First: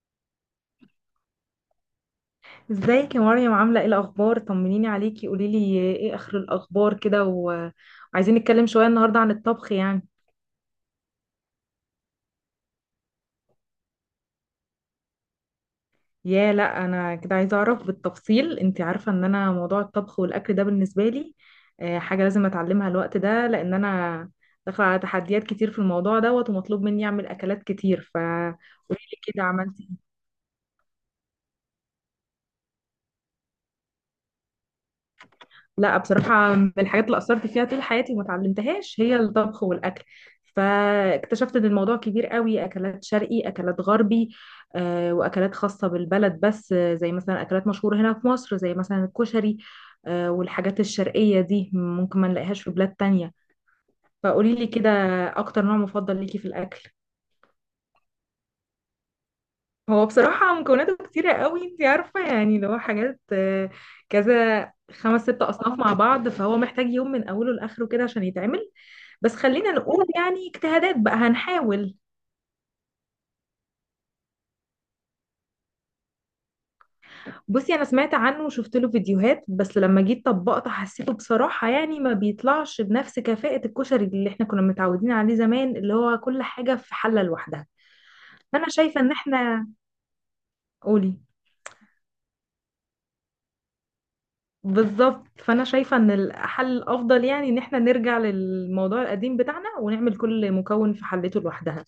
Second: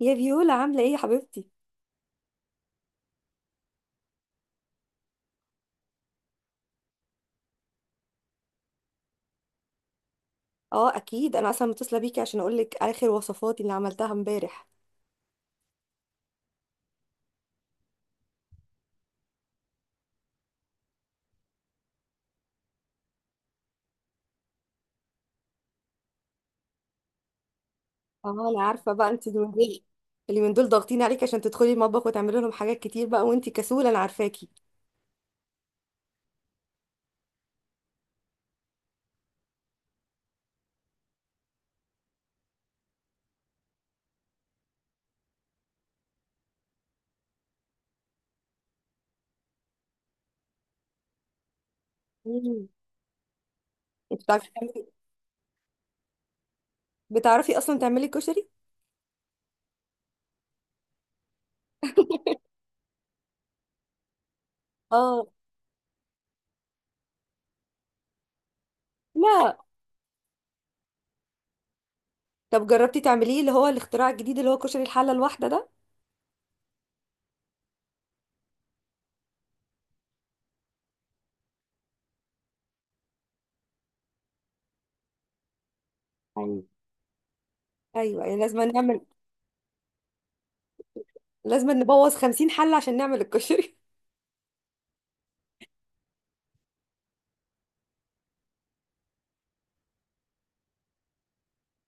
يا فيولا عاملة ايه يا حبيبتي؟ ازيك يا مريم، عاملة ايه الأخبار؟ طمنيني عليكي، قوليلي ايه آخر الأخبار كده وعايزين نتكلم شوية النهاردة عن الطبخ يعني. اه، اكيد انا اصلا متصلة بيكي عشان اقولك اخر وصفاتي اللي عملتها امبارح. يا لا، أنا كده عايزة أعرف بالتفصيل، انت عارفة ان أنا موضوع الطبخ والأكل ده بالنسبة لي حاجة لازم أتعلمها الوقت ده، لأن أنا داخلة على تحديات كتير في الموضوع دوت، ومطلوب مني أعمل أكلات كتير، اه، انا عارفة بقى فقوليلي انت كده اليومين دول عملتي. اليومين دول ضاغطين عليك عشان تدخلي المطبخ وتعملي لهم حاجات كتير بقى وانت كسولة انا عارفاكي. لا بصراحة، من الحاجات اللي أثرت فيها طول حياتي وما اتعلمتهاش هي الطبخ والأكل، فاكتشفت إن الموضوع كبير قوي، أكلات شرقي أكلات غربي، وأكلات خاصة بالبلد، بس زي مثلا أكلات مشهورة هنا في مصر زي مثلا الكشري، والحاجات الشرقية دي ممكن ما نلاقيهاش مم. في بلاد تانية. انت بتعرفي فقولي لي تعملي كده، أكتر نوع مفضل ليكي في الأكل. بتعرفي اصلا تعملي كشري؟ هو بصراحة مكوناته كتيرة قوي، انت عارفة، يعني لو حاجات كذا خمس اه. ست أصناف مع بعض، فهو محتاج يوم من أوله لآخره كده عشان يتعمل. بس لا. خلينا نقول يعني اجتهادات بقى، هنحاول. طب جربتي تعمليه اللي هو الاختراع الجديد اللي هو كشري الحلة الواحدة ده؟ بصي، انا سمعت عنه وشفت له فيديوهات، بس لما جيت طبقته حسيته بصراحة يعني ما بيطلعش بنفس كفاءة الكشري اللي احنا كنا متعودين عليه زمان، اللي هو كل أيوة. حاجة في حلة لوحدها. ايوه يعني فانا شايفة ان احنا، قولي. لازم نبوظ 50 حلة عشان نعمل الكشري. بالظبط، فانا شايفة ان الحل الافضل يعني ان احنا نرجع للموضوع القديم بتاعنا، ونعمل كل مكون في حلته لوحدها.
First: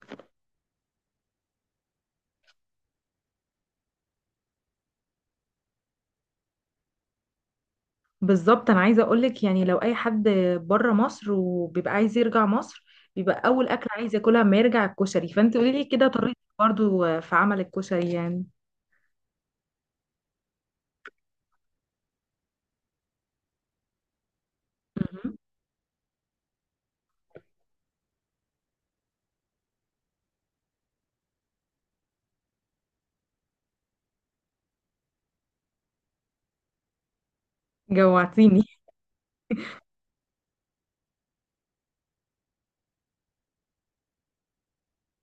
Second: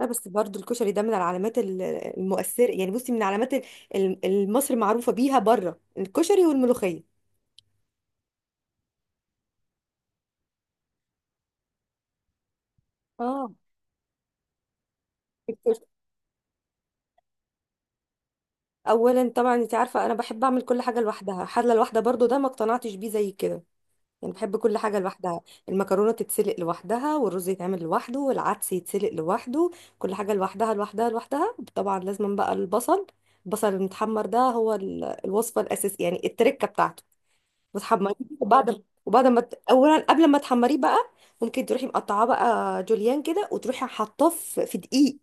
لا بس برضو الكشري ده من العلامات المؤثرة، يعني بصي من علامات مصر معروفة بيها بره، الكشري والملوخية. بالظبط، انا عايزه اقولك يعني لو اي حد بره مصر وبيبقى عايز يرجع مصر، بيبقى اه، اول اكل عايز ياكلها ما يرجع الكشري، فانت قولي لي الكشري. كده طريقتك برضو في عمل الكشري يعني. اولا طبعا انت عارفه انا بحب اعمل كل حاجه لوحدها، حله لوحدها، برضو ده ما اقتنعتش بيه زي كده، يعني بحب كل حاجه مهم. لوحدها. المكرونه تتسلق لوحدها والرز يتعمل لوحده والعدس يتسلق لوحده، كل حاجه لوحدها لوحدها لوحدها. طبعا لازم بقى البصل، البصل المتحمر ده هو الوصفه الاساسيه يعني، التركه بتاعته، وتحمريه. جوعتيني. وبعد وبعد ما ت- اولا قبل ما تحمريه بقى، ممكن تروحي مقطعاه بقى جوليان كده وتروحي حاطاه في دقيق،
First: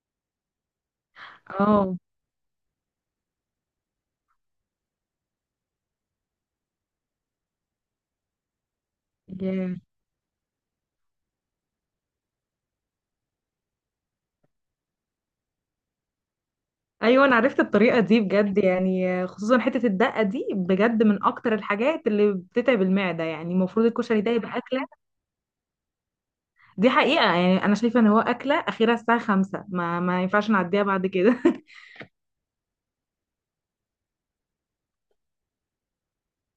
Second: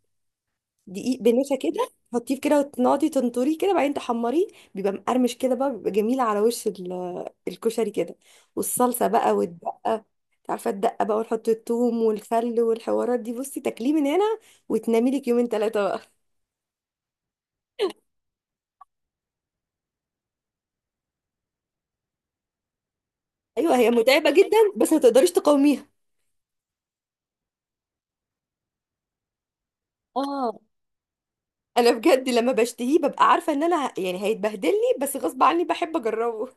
دقيق بنشا كده اه. تحطيه كده وتنقعدي تنطريه كده، بعدين تحمريه. بيبقى مقرمش كده بقى، بيبقى جميل على وش الكشري كده. والصلصه بقى ياه. والدقه، انت عارفه الدقه بقى، ونحط الثوم والخل والحوارات دي. بصي تاكليه من هنا وتنامي لك يومين ثلاثه بقى. ايوه، انا عرفت الطريقه دي بجد، يعني خصوصا حته الدقه دي بجد من اكتر الحاجات اللي بتتعب المعده، يعني ايوه المفروض هي الكشري متعبه ده جدا يبقى اكله. بس ما تقدريش تقاوميها. دي حقيقه، يعني انا شايفه ان هو اكله اخيرا الساعه 5، ما ينفعش اه، نعديها بعد كده. انا بجد لما بشتهيه ببقى عارفه ان انا يعني هيتبهدلني، بس غصب عني بحب اجربه.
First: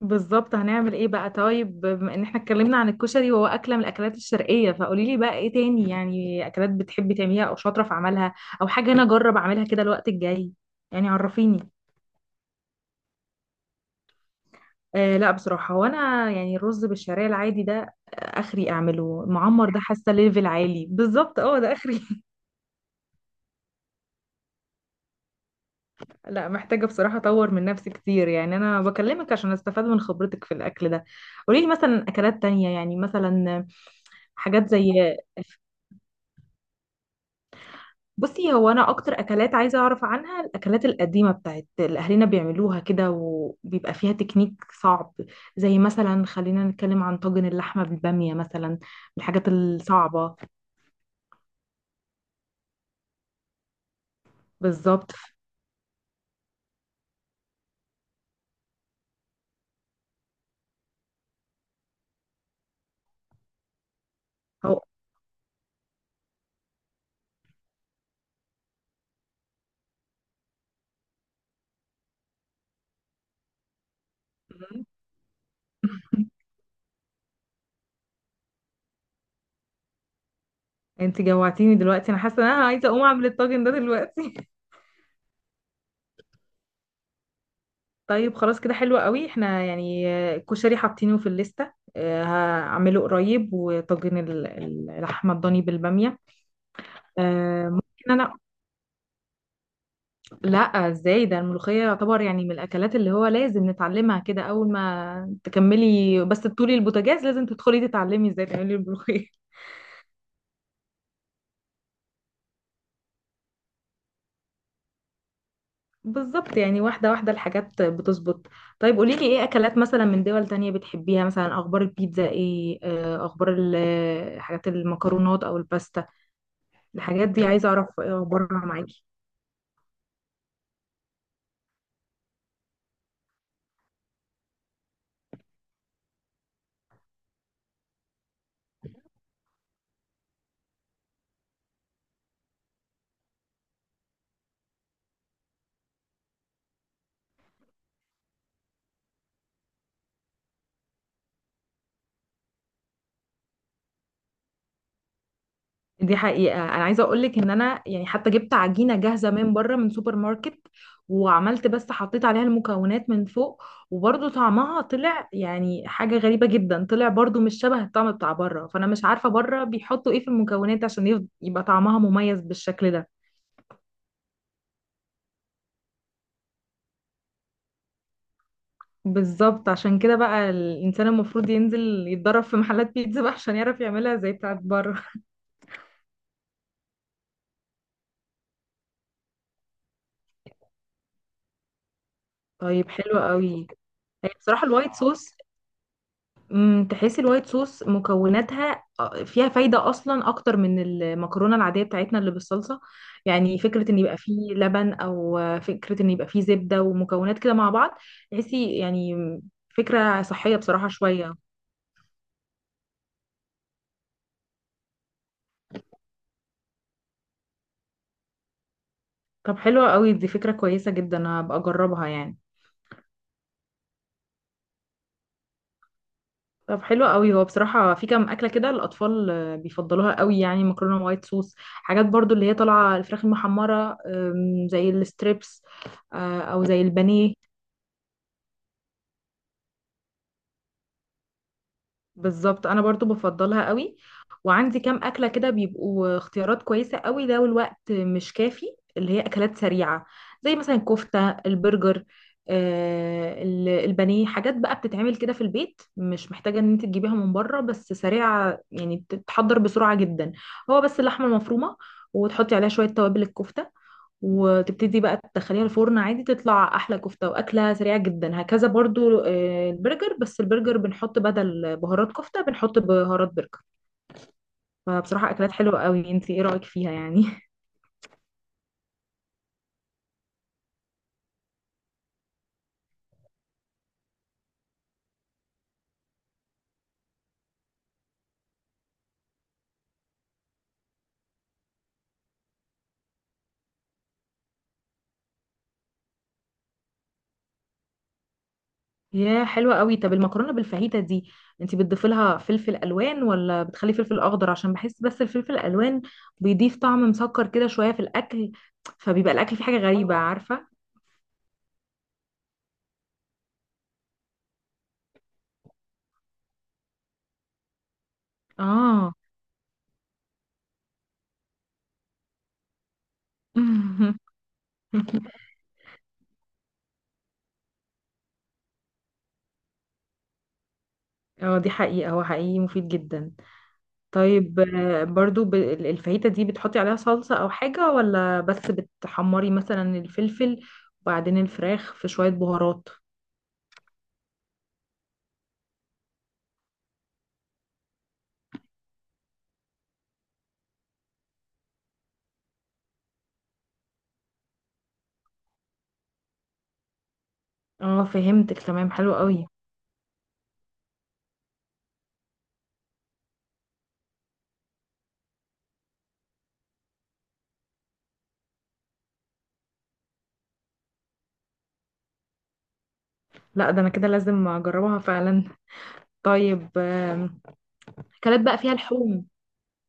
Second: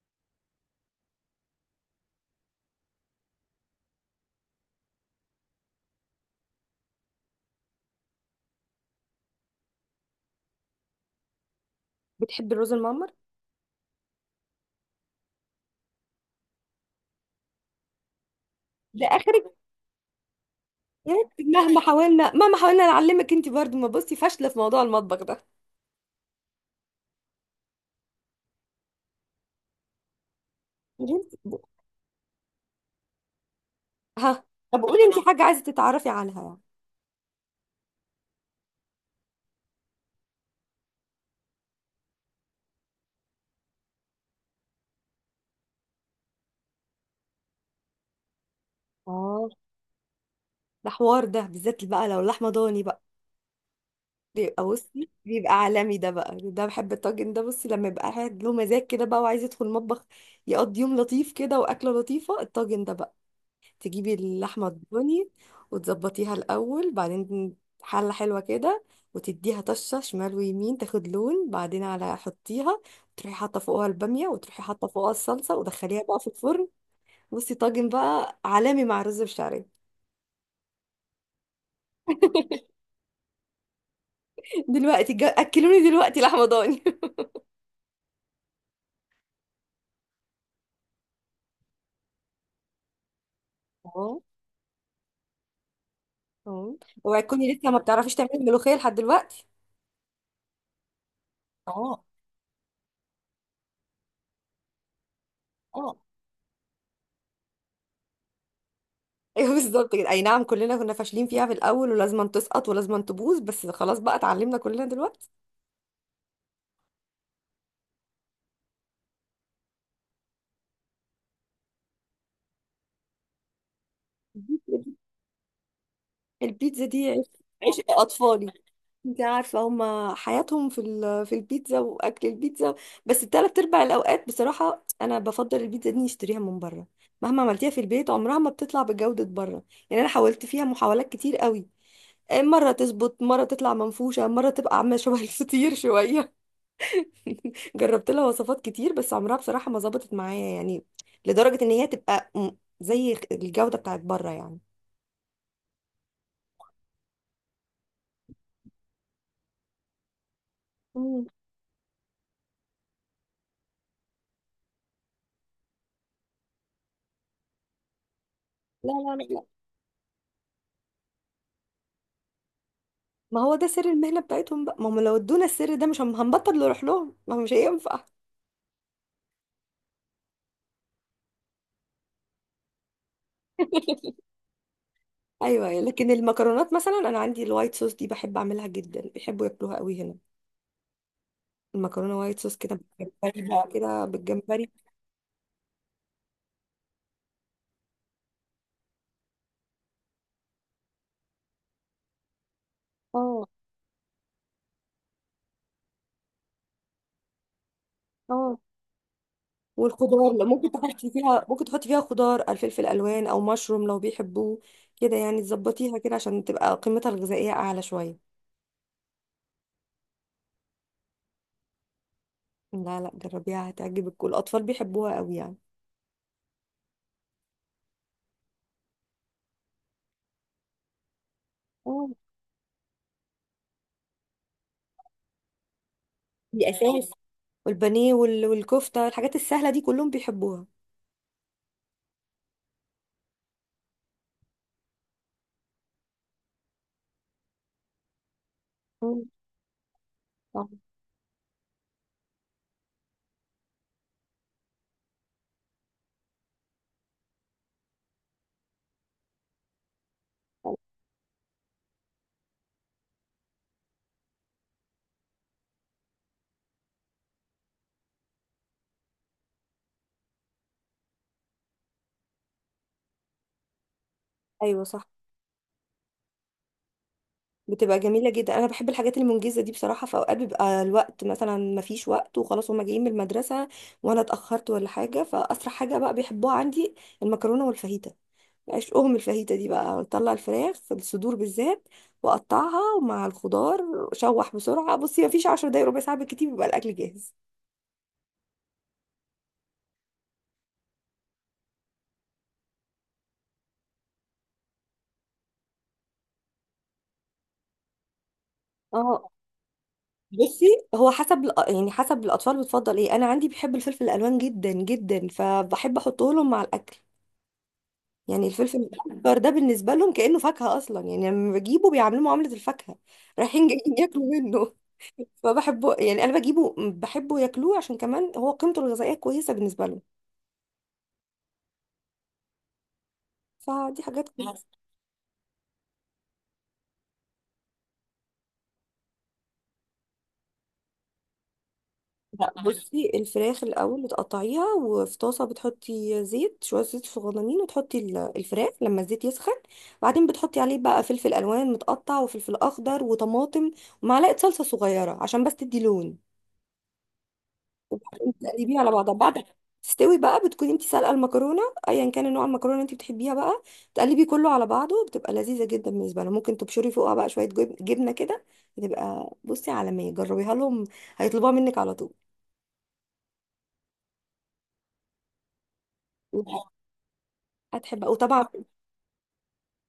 بالظبط، هنعمل ايه بقى؟ طيب، بما ان احنا اتكلمنا عن الكشري وهو اكله من الاكلات الشرقيه، فقولي لي بقى ايه تاني، يعني اكلات بتحبي تعمليها او شاطره في عملها، او حاجه انا اجرب اعملها كده الوقت الجاي، يعني عرفيني. بتحب الرز المعمر؟ آه لا، بصراحه هو انا يعني الرز بالشعريه العادي ده، اخري ده اعمله. اخرك المعمر ده حاسه ليفل عالي، يا بالظبط بنتي، اه ده مهما اخري. حاولنا مهما حاولنا نعلمك انت برضو ما بصي، فاشله في موضوع المطبخ ده. لا، محتاجه بصراحه اطور من نفسي كتير، يعني انا بكلمك عشان استفاد من خبرتك في الاكل ده. قولي انت. قولي لي مثلا اكلات تانية، يعني مثلا ها. حاجات طب زي. قولي انت حاجه عايزه تتعرفي عنها يعني. بصي، هو انا اكتر اكلات عايزه اعرف عنها الاكلات القديمه بتاعت اللي اهلنا بيعملوها كده وبيبقى فيها تكنيك صعب، زي مثلا خلينا نتكلم عن طاجن اللحمه بالباميه، مثلا من اه، الحاجات الصعبه. ده حوار ده بالذات بقى، لو لحمه ضاني بقى بيبقى بصي بالظبط. بيبقى عالمي ده بقى. ده بحب الطاجن ده، بصي لما يبقى قاعد له مزاج كده بقى وعايز يدخل المطبخ، يقضي يوم لطيف كده واكله لطيفه الطاجن ده بقى. تجيبي اللحمة هو. الضاني وتظبطيها الأول، بعدين حلة حلوة كده، وتديها طشة شمال ويمين تاخد لون، بعدين على حطيها، تروحي حاطة فوقها البامية وتروحي حاطة فوقها الصلصة ودخليها بقى في الفرن. بصي طاجن بقى عالمي مع رز بشعرية. انت جوعتيني دلوقتي، انا حاسه ان انا عايزه اقوم اعمل الطاجن ده دلوقتي. دلوقتي أكلوني دلوقتي لحمة ضاني. طيب خلاص كده، حلو قوي، احنا يعني الكشري حاطينه في الليسته، هعمله قريب، وطاجن اه. اللحمه الضاني بالباميه. اه. اوعي تكوني لسه ما ممكن بتعرفيش تعملي انا، الملوخية لحد دلوقتي. لا. ازاي ده؟ الملوخية اه. يعتبر يعني من الاكلات اللي هو لازم نتعلمها كده، اول ما اه. تكملي بس تطولي البوتاجاز لازم تدخلي تتعلمي ازاي تعملي الملوخية. ايوه بالظبط كده، اي نعم كلنا كنا فاشلين فيها في الاول، ولازم تسقط ولازم تبوظ، بس خلاص بقى اتعلمنا كلنا دلوقتي. بالظبط، يعني واحدة واحدة الحاجات بتظبط. طيب قوليلي ايه اكلات مثلا من دول تانية بتحبيها؟ مثلا اخبار البيتزا ايه، اخبار ال- حاجات المكرونات او الباستا. البيتزا دي الحاجات دي عايزة عشق اعرف إيه اطفالي. اخبارها معاكي. انت عارفه هما حياتهم في في البيتزا واكل البيتزا. بس التلات ارباع الاوقات بصراحه انا بفضل البيتزا دي نشتريها من بره، مهما عملتيها في البيت عمرها ما بتطلع بجوده بره. يعني انا حاولت فيها محاولات كتير قوي، مره تظبط مره تطلع منفوشه مره تبقى عامله شبه الفطير شويه. جربت لها وصفات كتير بس عمرها بصراحه ما ظبطت معايا، يعني لدرجه ان هي تبقى م- زي الجوده بتاعت بره يعني. دي حقيقة، أنا عايزة أقولك إن أنا يعني حتى جبت عجينة جاهزة من بره من سوبر ماركت، مم. وعملت بس حطيت عليها المكونات من فوق، وبرضه طعمها طلع يعني حاجة غريبة جدا، طلع برضه مش شبه الطعم بتاع بره، فأنا لا مش لا عارفة لا، بره بيحطوا إيه في المكونات عشان يبقى طعمها مميز بالشكل ده. ما هو ده سر المهنة بتاعتهم بقى، ما هم لو ادونا السر ده مش هنبطل نروح لهم، ما هو مش هينفع. بالظبط عشان كده بقى، الإنسان المفروض ينزل يتدرب في محلات بيتزا بقى عشان يعرف يعملها زي بتاعت بره. ايوه لكن المكرونات مثلا، انا عندي الوايت صوص دي بحب اعملها جدا، بيحبوا ياكلوها قوي هنا. المكرونه وايت صوص كده طيب حلو بالجمبري قوي. بقى، كده هي بصراحة بالجمبري. الوايت صوص، تحس الوايت صوص مكوناتها فيها فايدة أصلا أكتر من المكرونة العادية بتاعتنا اللي بالصلصة، اه. يعني فكرة إن يبقى فيه لبن، أو فكرة إن يبقى فيه زبدة ومكونات كده مع بعض، اه. تحسي يعني فكرة والخضار لو صحية ممكن بصراحة تحطي شوية. فيها، ممكن تحطي فيها خضار الفلفل الوان او مشروم لو بيحبوه، كده يعني تظبطيها كده عشان تبقى قيمتها الغذائيه اعلى شويه. طب حلوة قوي دي، فكرة كويسة جدا، هبقى أجربها يعني. لا لا جربيها هتعجبك، والاطفال بيحبوها قوي يعني. طب حلوة قوي، هو بصراحة في كام أكلة كده الأطفال بيفضلوها قوي، يعني مكرونة وايت صوص، حاجات اه، برضو اللي هي طالعة الفراخ المحمرة، زي الستريبس، أو دي زي اساس، البانيه. والبانيه والكفتة، الحاجات السهلة دي كلهم بيحبوها. بالظبط، انا برضو بفضلها قوي، وعندي كام اكله كده بيبقوا اختيارات كويسه قوي لو الوقت مش كافي، اللي هي مم. اكلات سريعه، زي صح. مثلا الكفته البرجر، آه البانيه، حاجات بقى بتتعمل كده في البيت مش محتاجه ان انت تجيبيها من بره، بس سريعه يعني تتحضر بسرعه جدا. هو بس اللحمه المفرومه وتحطي عليها شويه توابل الكفته، وتبتدي بقى تدخليها الفرن عادي، تطلع احلى كفته واكله سريعه جدا، هكذا برضو البرجر، بس البرجر بنحط بدل بهارات كفته بنحط بهارات برجر. ايوه صح. فبصراحه اكلات حلوه قوي، انت ايه رايك فيها يعني؟ بتبقى جميلة جدا، انا بحب الحاجات المنجزة دي بصراحة، في اوقات بيبقى الوقت مثلا مفيش وقت، وخلاص هما جايين من المدرسة وانا اتأخرت ولا حاجة، فاسرع حاجة بقى بيحبوها عندي، المكرونة والفاهيتا. عشقهم الفاهيتا دي بقى. اطلع الفراخ الصدور بالذات واقطعها مع الخضار، شوح بسرعة، بصي مفيش 10 دقايق ربع ساعة بالكتير بيبقى الاكل جاهز. يا حلوه قوي. طب المكرونه بالفاهيتا دي، انت بتضيفي لها فلفل الوان ولا بتخلي فلفل اخضر؟ عشان بحس بس الفلفل الالوان بيضيف طعم مسكر كده شويه في الاكل، اه. فبيبقى الاكل فيه حاجه غريبه، بصي عارفه. هو يعني حسب الاطفال بتفضل ايه. انا عندي بيحب الفلفل الالوان جدا جدا، فبحب احطه لهم مع الاكل. يعني الفلفل اه. الاخضر ده بالنسبه لهم كانه فاكهه اصلا، يعني لما بجيبه بيعاملوه معامله الفاكهه، رايحين جايين ياكلوا منه. فبحبه، يعني انا بجيبه بحبه ياكلوه عشان كمان هو قيمته الغذائيه كويسه بالنسبه لهم. اه، دي حقيقه، هو حقيقي مفيد جدا. فدي حاجات. طيب برضو الفاهيتا دي، بتحطي عليها صلصة أو حاجة، ولا بس بتحمري مثلا الفلفل وبعدين الفراخ في شوية لا بهارات؟ بصي، الفراخ الاول بتقطعيها، وفي طاسه بتحطي زيت، شويه زيت صغننين، وتحطي الفراخ لما الزيت يسخن، وبعدين بتحطي عليه بقى فلفل الوان متقطع وفلفل اخضر وطماطم ومعلقه صلصه صغيره عشان بس تدي لون. اه وبعدين فهمتك تقلبيها على تمام، بعضها حلو بعد ما قوي. تستوي بقى، بتكوني انت سالقه المكرونه، ايا كان نوع المكرونه اللي انت بتحبيها بقى، تقلبي كله على بعضه، بتبقى لذيذه جدا بالنسبه لها. ممكن تبشري فوقها بقى شويه جبنه كده، بتبقى بصي عالميه. جربيها لهم هيطلبوها منك على طول، لا ده أنا كده لازم أجربها فعلا. طيب هتحبها. أكلات وطبعا بقى فيها لحوم.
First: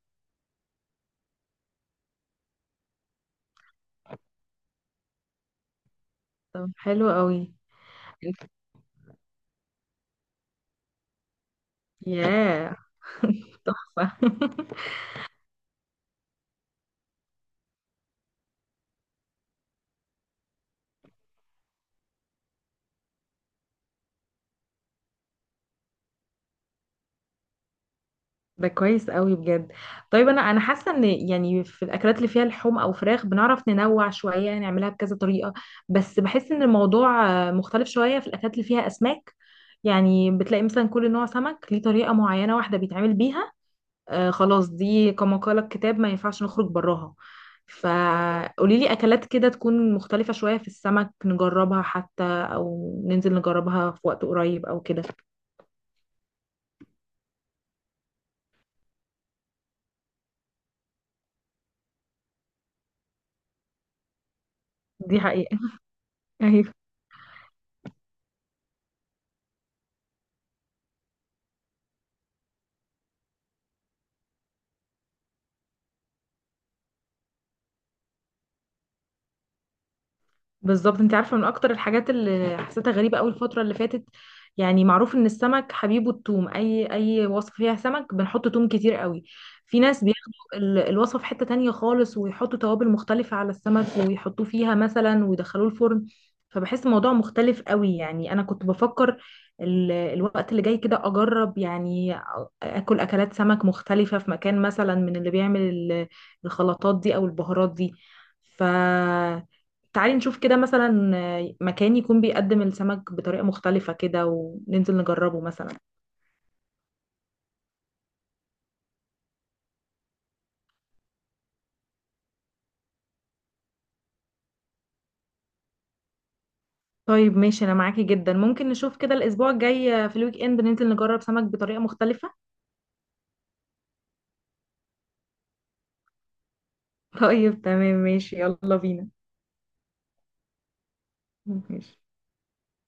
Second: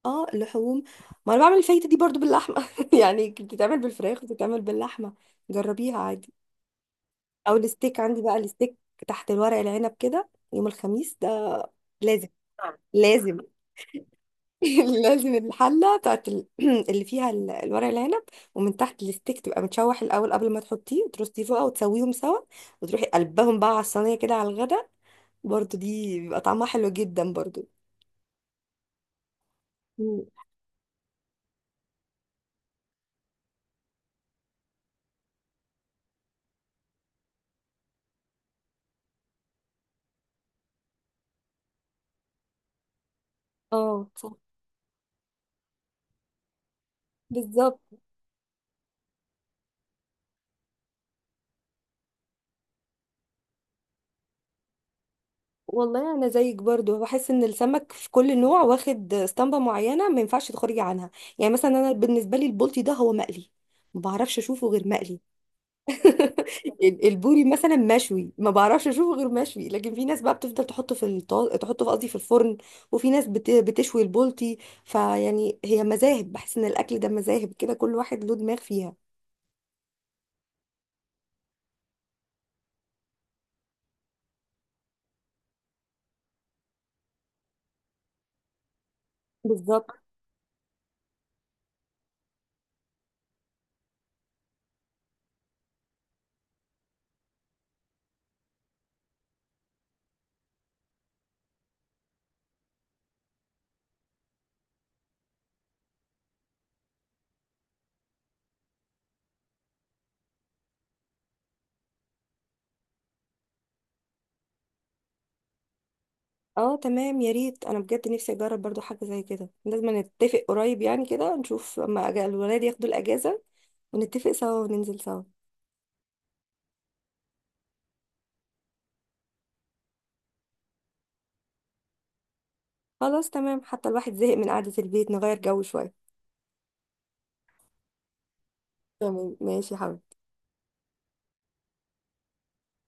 اه، اللحوم، ما انا بعمل الفايته دي برضو باللحمه يعني، بتتعمل بالفراخ وبتتعمل باللحمه، جربيها عادي. طب حلو قوي. او الستيك، عندي بقى الستيك تحت الورق العنب كده، يوم الخميس ده لازم. ياه. لازم. تحفة. لازم الحله بتاعت ال- اللي فيها ال- الورق العنب، ومن تحت الستيك تبقى متشوح الاول قبل ما تحطيه وترصيه فوق وتسويهم سوا، وتروحي قلبهم بقى على الصينيه كده على الغدا، برضو دي بيبقى طعمها حلو جدا برضو. ده كويس قوي بجد. مم. طيب، انا حاسه ان يعني في الاكلات اللي فيها لحوم او فراخ بنعرف ننوع شويه نعملها بكذا طريقه، بس بحس ان الموضوع مختلف شويه في الاكلات اللي فيها اسماك، يعني بتلاقي مثلا كل نوع سمك ليه طريقه معينه واحده بيتعمل بيها. اه آه صح. خلاص، دي كما قال الكتاب، ما ينفعش نخرج براها. بالظبط. فقولي لي اكلات كده تكون مختلفه شويه في السمك، نجربها حتى او ننزل نجربها في وقت قريب او كده. والله يعني انا زيك برضو، بحس ان السمك في كل نوع واخد اسطمبه معينه ما ينفعش تخرجي عنها. يعني مثلا انا بالنسبه لي البلطي ده هو مقلي، ما بعرفش اشوفه غير مقلي. دي حقيقه. البوري مثلا مشوي، ما بعرفش اشوفه غير مشوي، لكن في ناس بقى بتفضل تحطه في تحطه في، قصدي في الفرن، وفي ناس بتشوي البلطي. فيعني هي مذاهب، بحس ان الاكل ده مذاهب كده، كل واحد له دماغ فيها. بالظبط، انت عارفه من اكتر الحاجات اللي حسيتها غريبه قوي الفتره اللي فاتت، يعني معروف ان السمك حبيبه الثوم، اي وصفه فيها سمك بنحط ثوم كتير قوي. في بالظبط. ناس بياخدوا الوصفه في حته تانية خالص، ويحطوا توابل مختلفه على السمك ويحطوه فيها مثلا ويدخلوه الفرن، فبحس الموضوع مختلف قوي. يعني انا كنت بفكر الوقت اللي جاي كده اجرب يعني اكل اكلات سمك مختلفه في مكان مثلا من اللي بيعمل الخلطات دي او البهارات دي. ف تعالي نشوف كده مثلا مكان يكون بيقدم السمك بطريقة مختلفة كده وننزل نجربه مثلا. اه تمام، يا ريت انا بجد نفسي اجرب برضو حاجه زي كده، لازم نتفق قريب يعني، كده نشوف اما الولاد ياخدوا الاجازه ونتفق سوا وننزل سوا. طيب ماشي، أنا معاكي جدا، ممكن نشوف كده الأسبوع الجاي في الويك إند ننزل نجرب سمك بطريقة مختلفة. خلاص تمام، حتى الواحد زهق من قعده البيت، نغير جو شويه. طيب تمام ماشي، يلا بينا. تمام ماشي يا حبيبي. ماشي.